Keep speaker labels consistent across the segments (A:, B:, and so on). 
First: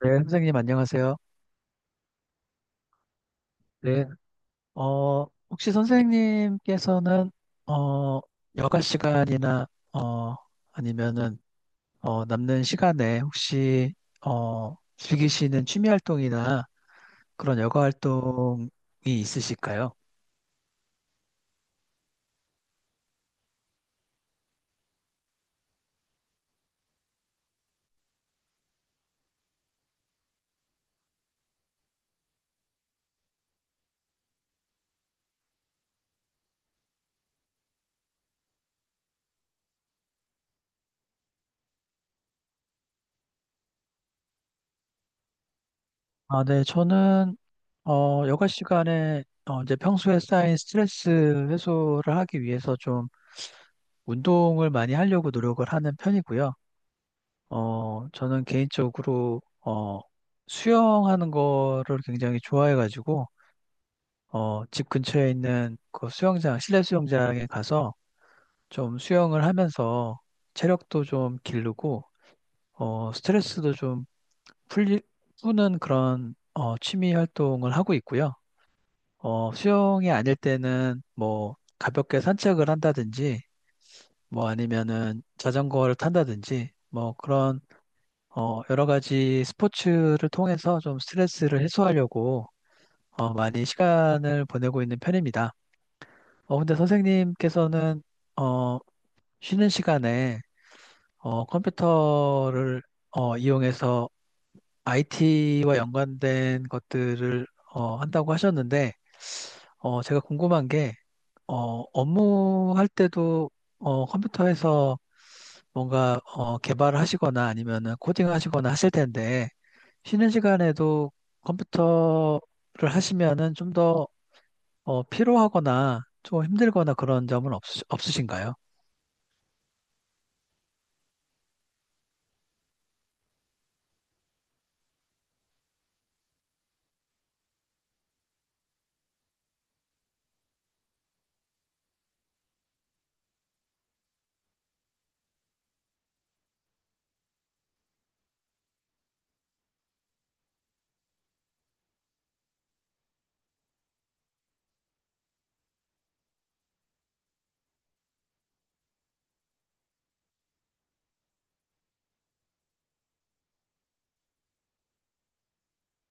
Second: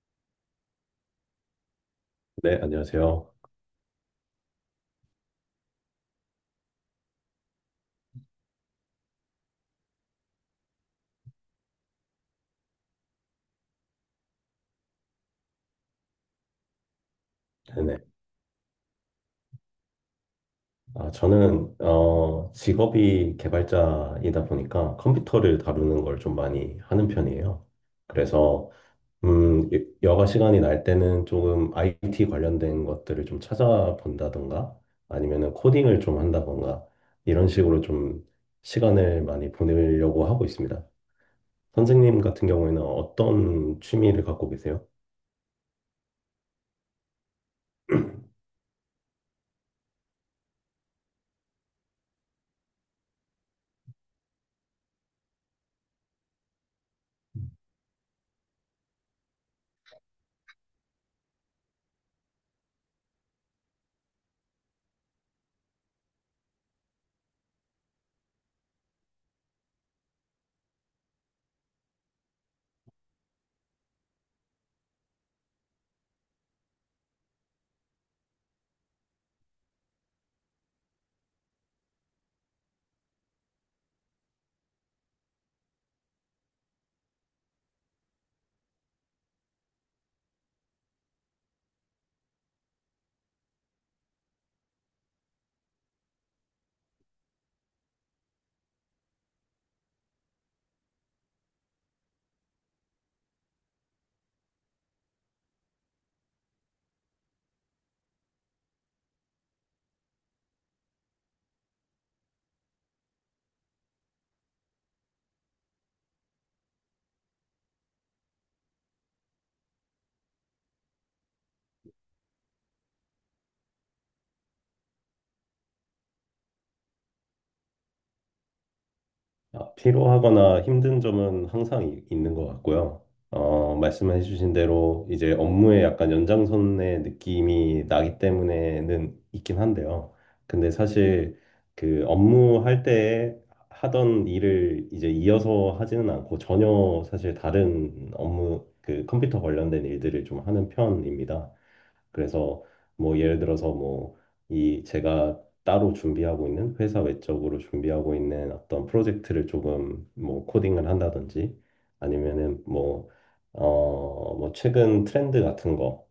A: 네, 선생님 안녕하세요.
B: 네, 안녕하세요.
A: 네. 혹시 선생님께서는 어, 여가 시간이나 어, 아니면은 남는 시간에 혹시 즐기시는 취미 활동이나 그런 여가
B: 네네.
A: 활동이 있으실까요?
B: 아, 저는 직업이 개발자이다 보니까 컴퓨터를 다루는 걸 좀 많이 하는 편이에요. 그래서 여가 시간이 날 때는 조금 IT 관련된 것들을 좀 찾아본다던가 아니면은 코딩을 좀 한다던가 이런 식으로 좀 시간을 많이 보내려고 하고 있습니다. 선생님 같은 경우에는 어떤 취미를 갖고 계세요?
A: 아, 네, 저는 여가 시간에 이제 평소에 쌓인 스트레스 해소를 하기 위해서 좀 운동을 많이 하려고 노력을 하는 편이고요. 저는 개인적으로, 수영하는 거를 굉장히 좋아해가지고, 집 근처에 있는 그 수영장, 실내 수영장에 가서 좀 수영을 하면서 체력도 좀 기르고, 스트레스도 좀 풀리, 푸는 그런, 취미 활동을 하고 있고요. 수영이 아닐 때는 뭐, 가볍게 산책을 한다든지, 뭐 아니면은 자전거를 탄다든지, 뭐 그런 여러 가지 스포츠를 통해서 좀 스트레스를 해소하려고 많이 시간을 보내고 있는 편입니다. 근데 선생님께서는 어, 쉬는 시간에 컴퓨터를 이용해서 IT와 연관된 것들을 한다고 하셨는데 제가 궁금한 게 업무할 때도 컴퓨터에서 뭔가 개발하시거나 아니면은 코딩하시거나 하실 텐데 쉬는 시간에도 컴퓨터를 하시면은 좀더 피로하거나 좀 힘들거나 그런 점은 없으신가요?
B: 아, 피로하거나 힘든 점은 항상 있는 것 같고요. 말씀해 주신 대로 이제 업무에 약간 연장선의 느낌이 나기 때문에는 있긴 한데요. 근데 사실 그 업무할 때 하던 일을 이제 이어서 하지는 않고 전혀 사실 다른 업무, 그 컴퓨터 관련된 일들을 좀 하는 편입니다. 그래서 뭐 예를 들어서 뭐 이 제가 따로 준비하고 있는 회사 외적으로 준비하고 있는 어떤 프로젝트를 조금 뭐 코딩을 한다든지 아니면은 뭐 뭐 최근 트렌드 같은 거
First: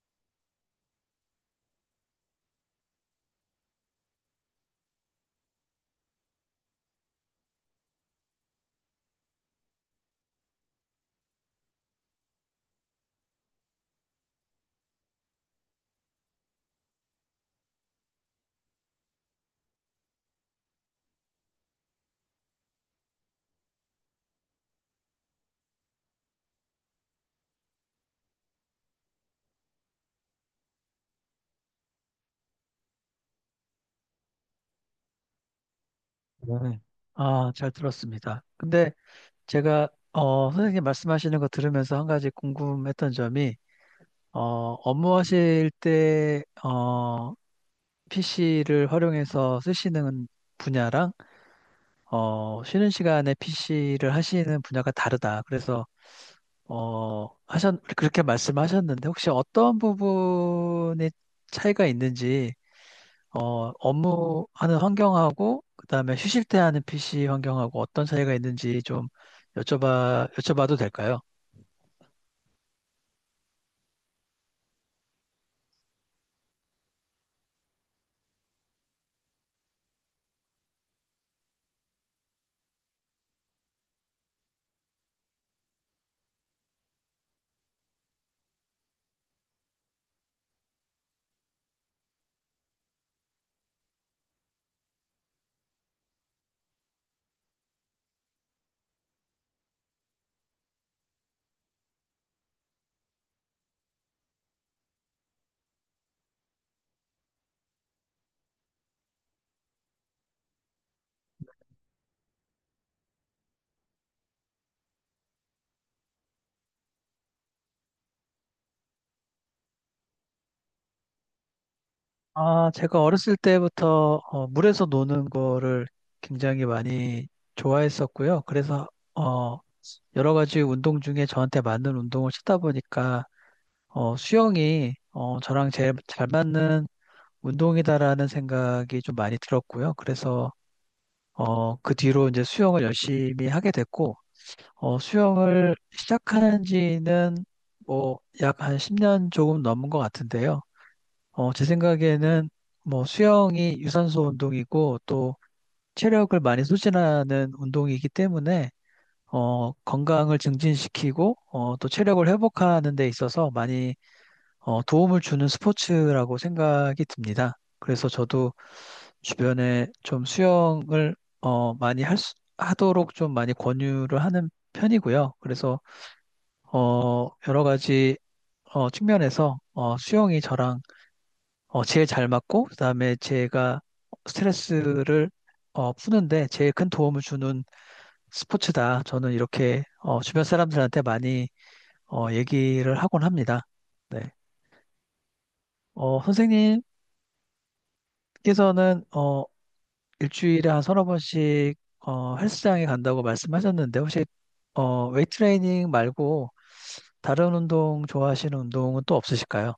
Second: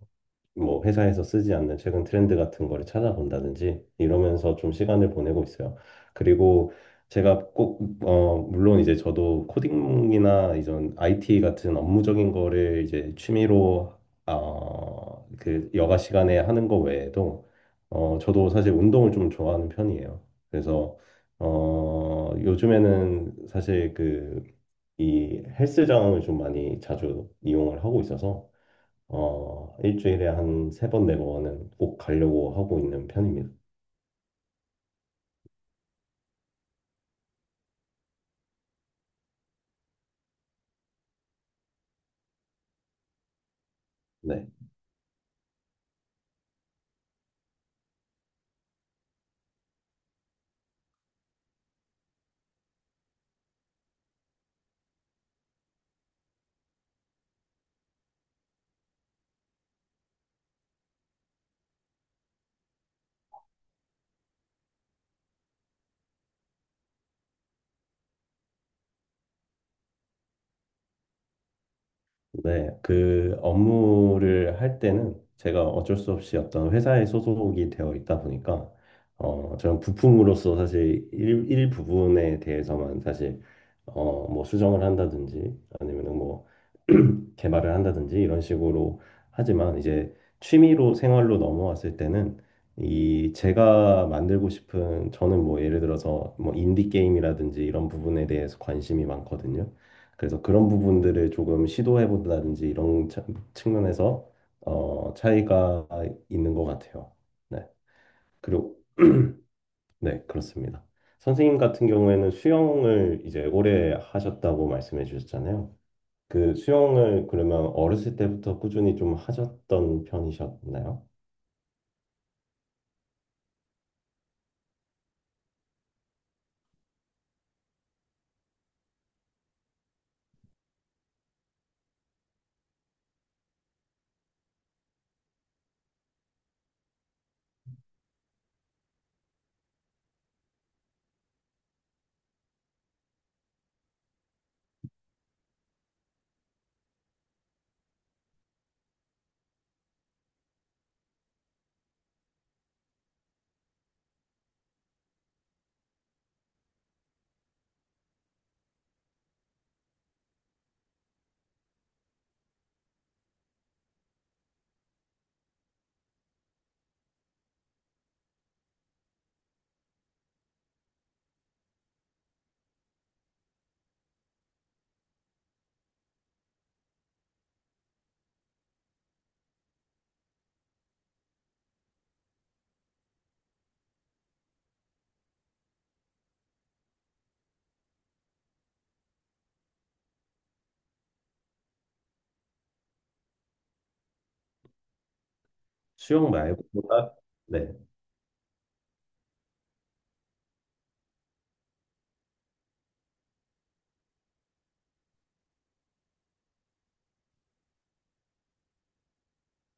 B: 뭐 회사에서 쓰지 않는 최근 트렌드 같은 거를 찾아본다든지 이러면서 좀 시간을 보내고 있어요. 그리고 제가 꼭, 어, 물론 이제 저도 코딩이나 이전 IT 같은 업무적인 거를 이제 취미로, 어, 그 여가 시간에 하는 거 외에도, 어, 저도 사실 운동을 좀 좋아하는 편이에요. 그래서, 어, 요즘에는 사실 그, 이 헬스장을 좀 많이 자주 이용을 하고 있어서 어, 일주일에 한 세 번, 네 번은 꼭 가려고 하고 있는 편입니다.
A: 네. 아, 잘 들었습니다. 근데 제가 선생님 말씀하시는 거 들으면서 한 가지 궁금했던 점이 어,
B: 네.
A: 업무하실 때 PC를 활용해서 쓰시는 분야랑 쉬는 시간에 PC를 하시는 분야가 다르다. 그래서, 그렇게 말씀하셨는데, 혹시 어떤 부분에 차이가 있는지, 업무하는 환경하고, 그다음에 쉬실 때 하는 PC 환경하고 어떤 차이가 있는지 좀 여쭤봐도 될까요?
B: 네. 그 업무를 할 때는 제가 어쩔 수 없이 어떤 회사에 소속이 되어 있다 보니까, 어, 저는 부품으로서 사실 일 부분에 대해서만 사실, 어, 뭐 수정을 한다든지 아니면은 뭐 개발을 한다든지 이런 식으로 하지만 이제 취미로 생활로 넘어왔을 때는 이 제가 만들고 싶은 저는 뭐 예를 들어서 뭐 인디 게임이라든지 이런 부분에 대해서 관심이 많거든요. 그래서 그런 부분들을 조금 시도해 본다든지 측면에서 어, 차이가 있는 것 같아요. 네. 그리고 네, 그렇습니다. 선생님 같은 경우에는 수영을 이제 오래 하셨다고 말씀해 주셨잖아요. 그 수영을 그러면 어렸을 때부터 꾸준히 좀 하셨던 편이셨나요?
A: 아, 제가 어렸을 때부터 물에서 노는 거를 굉장히 많이 좋아했었고요. 그래서, 어, 여러 가지 운동 중에 저한테 맞는 운동을 찾다 보니까 수영이 저랑 제일 잘 맞는 운동이다라는 생각이 좀 많이 들었고요. 그래서 그 뒤로 이제 수영을 열심히 하게 됐고, 수영을 시작한 지는 뭐 약 한 10년 조금 넘은 것 같은데요. 제 생각에는 뭐 수영이 유산소 운동이고 또 체력을 많이 소진하는 운동이기 때문에 건강을 증진시키고 또 체력을 회복하는 데 있어서 많이 도움을 주는 스포츠라고 생각이 듭니다. 그래서 저도 주변에 좀 수영을 많이 하도록 좀 많이 권유를 하는 편이고요. 그래서 여러 가지 측면에서 수영이 저랑 제일 잘 맞고 그다음에 제가 스트레스를 푸는데 제일 큰 도움을 주는 스포츠다. 저는 이렇게 주변 사람들한테 많이 얘기를 하곤 합니다. 네.
B: 수영 말고
A: 선생님
B: 뭔 네.
A: 께서는 일주일에 한 서너 번씩 헬스장에 간다고 말씀하셨는데 혹시 웨이트 트레이닝 말고 다른 운동 좋아하시는 운동은 또 없으실까요?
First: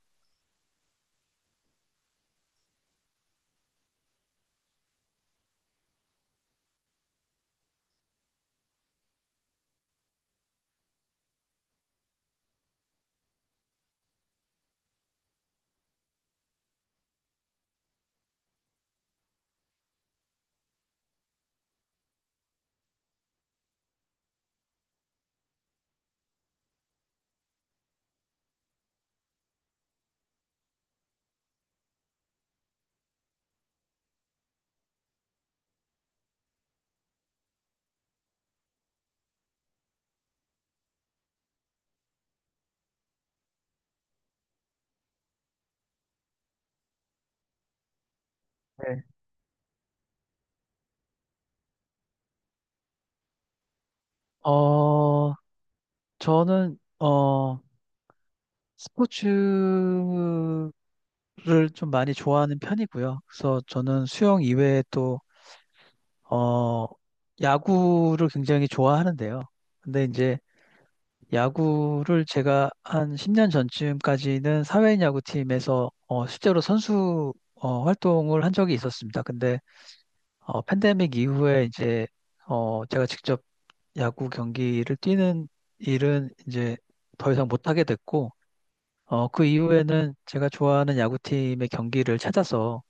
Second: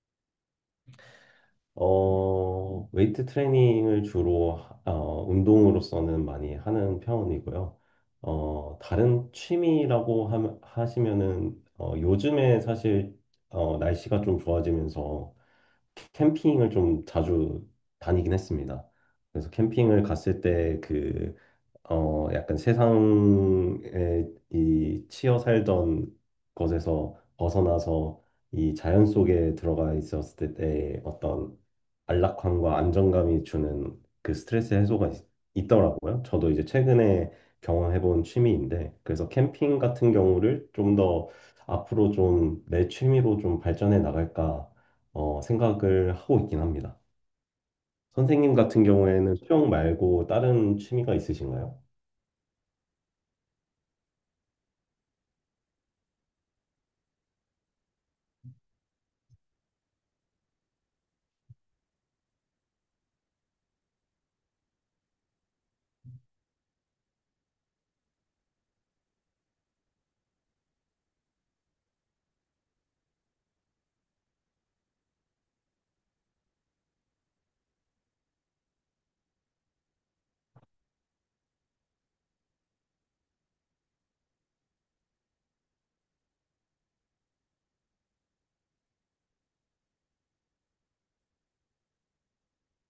B: 어, 웨이트 트레이닝을 주로 어, 운동으로서는 많이 하는 편이고요. 어, 다른 취미라고 하시면은 어, 요즘에 사실 어, 날씨가 좀 좋아지면서 캠핑을 좀 자주 다니긴 했습니다. 그래서 캠핑을 갔을 때그 어, 약간 세상에 이 치여 살던 것에서 벗어나서 이 자연 속에 들어가 있었을 때의 어떤 안락함과 안정감이 주는 그 스트레스 해소가 더라고요. 저도 이제 최근에 경험해본 취미인데, 그래서 캠핑 같은 경우를 좀 더 앞으로 좀 내 취미로 좀 발전해 나갈까 어, 생각을 하고 있긴 합니다. 선생님 같은
A: 네.
B: 경우에는 수영 말고 다른 취미가 있으신가요?
A: 어 저는 스포츠를 좀 많이 좋아하는 편이고요. 그래서 저는 수영 이외에 또 어 야구를 굉장히 좋아하는데요. 근데 이제 야구를 제가 한 10년 전쯤까지는 사회인 야구팀에서 실제로 선수 활동을 한 적이 있었습니다. 근데 팬데믹 이후에 이제 제가 직접 야구 경기를 뛰는 일은 이제 더 이상 못하게 됐고 그 이후에는 제가 좋아하는 야구팀의 경기를 찾아서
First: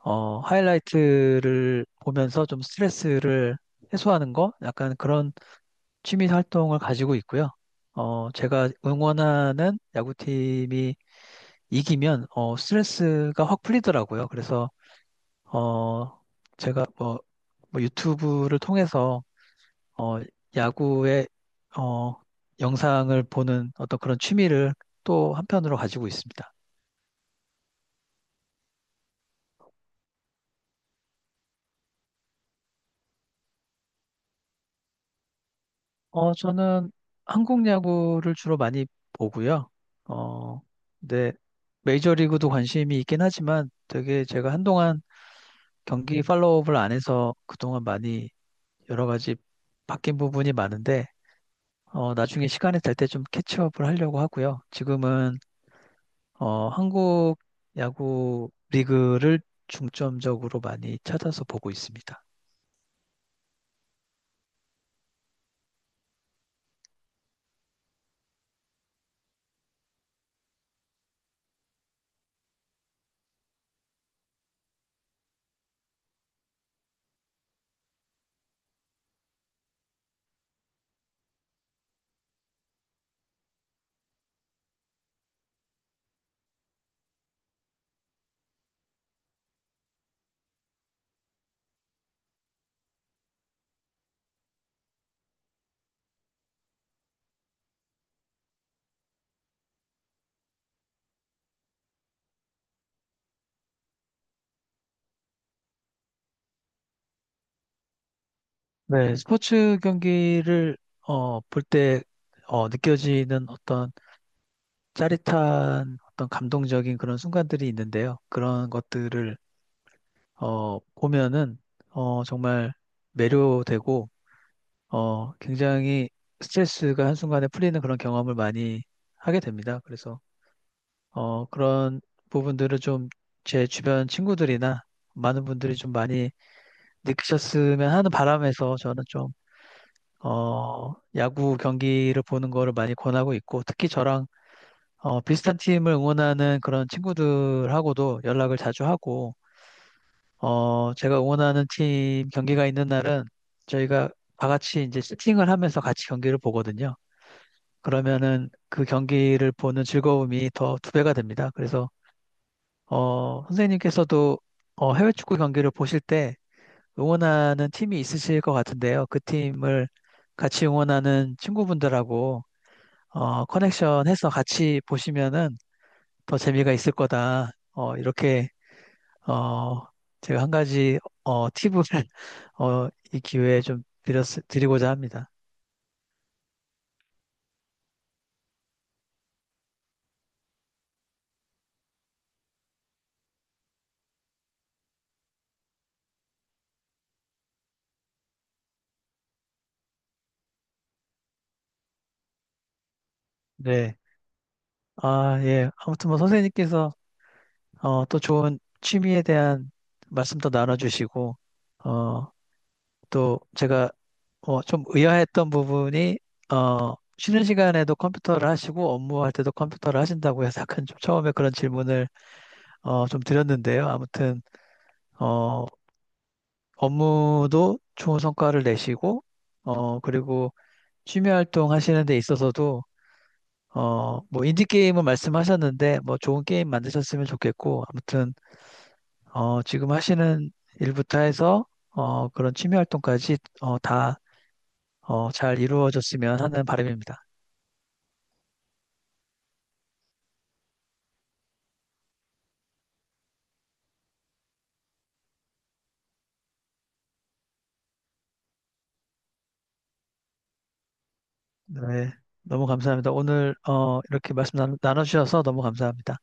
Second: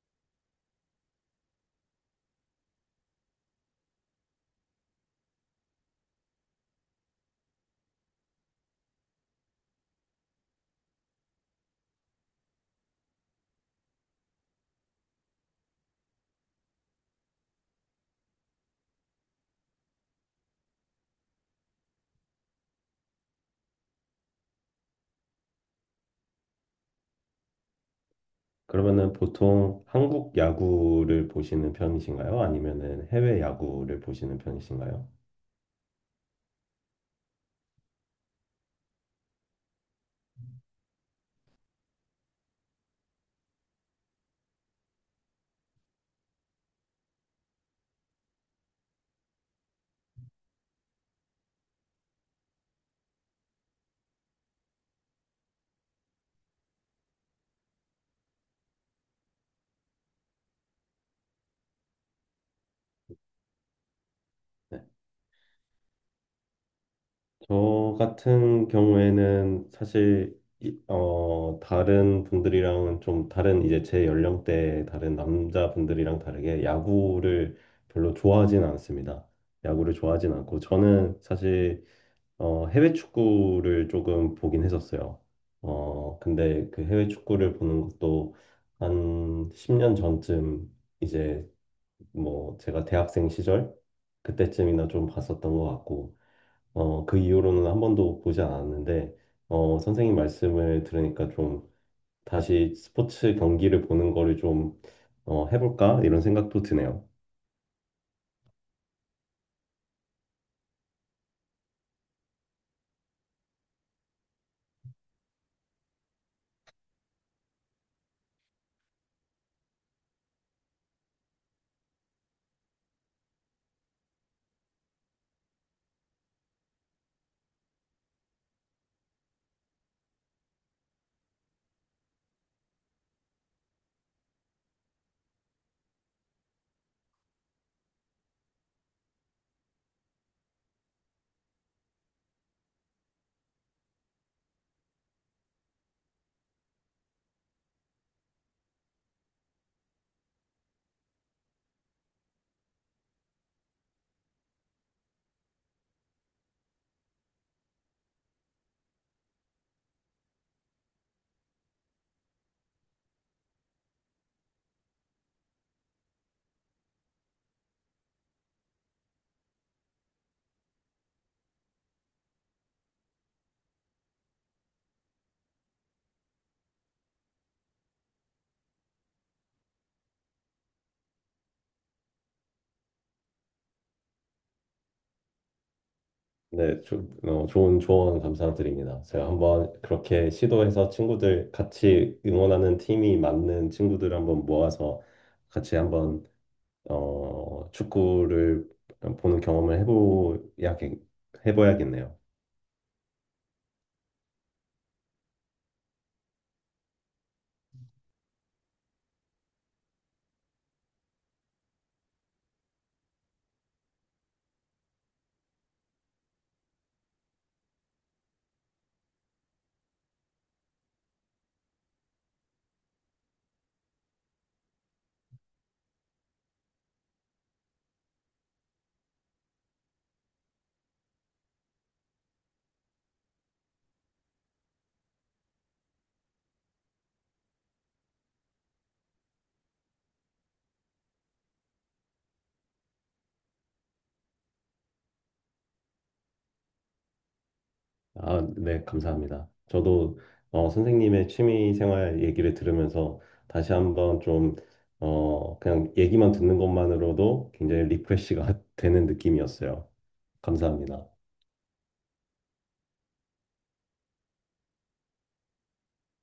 A: 하이라이트를 보면서 좀 스트레스를 해소하는 거 약간 그런 취미 활동을 가지고 있고요. 제가 응원하는 야구팀이 이기면 스트레스가 확 풀리더라고요. 그래서 어, 제가 뭐, 뭐 유튜브를 통해서 어, 야구의 어, 영상을 보는 어떤 그런 취미를 또 한편으로 가지고 있습니다.
B: 그러면은 보통 한국 야구를 보시는 편이신가요? 아니면은 해외 야구를 보시는 편이신가요?
A: 저는 한국 야구를 주로 많이 보고요. 어, 네, 메이저리그도 관심이 있긴 하지만 되게 제가 한동안 경기 팔로우업을 안 해서 그동안 많이 여러 가지 바뀐 부분이 많은데 나중에 시간이 될 때 좀 캐치업을 하려고 하고요. 지금은 한국 야구 리그를 중점적으로 많이 찾아서 보고 있습니다.
B: 네. 저 같은 경우에는 사실 어, 다른 분들이랑은 좀 다른 이제 제 연령대 다른 남자분들이랑 다르게 야구를 별로 좋아하진 않습니다. 야구를 좋아하진 않고 저는 사실 어, 해외 축구를 조금 보긴 했었어요. 어, 근데 그 해외 축구를 보는 것도 한 10년 전쯤 이제 뭐 제가 대학생 시절 그때쯤이나 좀 봤었던 것 같고, 어, 그 이후로는 한 번도 보지 않았는데, 어, 선생님 말씀을 들으니까 좀 다시 스포츠 경기를 보는 거를 좀 어, 해볼까? 이런 생각도 드네요.
A: 네, 스포츠 경기를 볼 때 느껴지는 어떤 짜릿한 어떤 감동적인 그런 순간들이 있는데요. 그런 것들을 보면은 정말 매료되고 굉장히 스트레스가 한순간에 풀리는 그런 경험을 많이 하게 됩니다. 그래서, 그런 부분들을 좀 제 주변 친구들이나 많은 분들이 좀 많이 느끼셨으면 하는 바람에서 저는 좀, 야구 경기를 보는 거를 많이 권하고 있고, 특히 저랑, 비슷한 팀을 응원하는 그런 친구들하고도 연락을 자주 하고, 제가 응원하는 팀 경기가 있는 날은 저희가 다 같이 이제 세팅을 하면서 같이 경기를 보거든요. 그러면은 그 경기를 보는 즐거움이 더 두 배가 됩니다. 그래서 선생님께서도 해외 축구 경기를 보실 때 응원하는 팀이 있으실 것 같은데요. 그 팀을 같이 응원하는 친구분들하고 커넥션 해서 같이 보시면은 더 재미가 있을 거다. 이렇게 어, 제가 한 가지, 팁을, 이 기회에 좀 드리고자 합니다.
B: 네, 어, 좋은 조언 감사드립니다. 제가 한번 그렇게 시도해서 친구들 같이 응원하는 팀이 맞는 친구들 한번 모아서 같이 한번 어, 축구를 보는 경험을 해봐야겠네요.
A: 네. 아, 예. 아무튼 뭐 선생님께서, 또 좋은 취미에 대한 말씀도 나눠주시고, 어, 또 제가 좀 의아했던 부분이 쉬는 시간에도 컴퓨터를 하시고 업무할 때도 컴퓨터를 하신다고 해서 약간 좀 처음에 그런 질문을 좀 드렸는데요. 아무튼 어, 업무도 좋은 성과를 내시고 그리고 취미 활동 하시는 데 있어서도 뭐 인디 게임은 말씀하셨는데 뭐 좋은 게임 만드셨으면 좋겠고 아무튼 지금 하시는 일부터 해서 그런 취미 활동까지 다 잘 이루어졌으면 하는 바람입니다.
B: 아, 네, 감사합니다. 저도 어, 선생님의 취미 생활 얘기를 들으면서 다시 한번 좀 어, 그냥 얘기만 듣는 것만으로도 굉장히 리프레시가 되는 느낌이었어요. 감사합니다.
A: 네, 너무 감사합니다. 오늘 이렇게 말씀 나 나눠주셔서 너무 감사합니다.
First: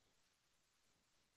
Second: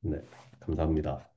B: 네, 감사합니다.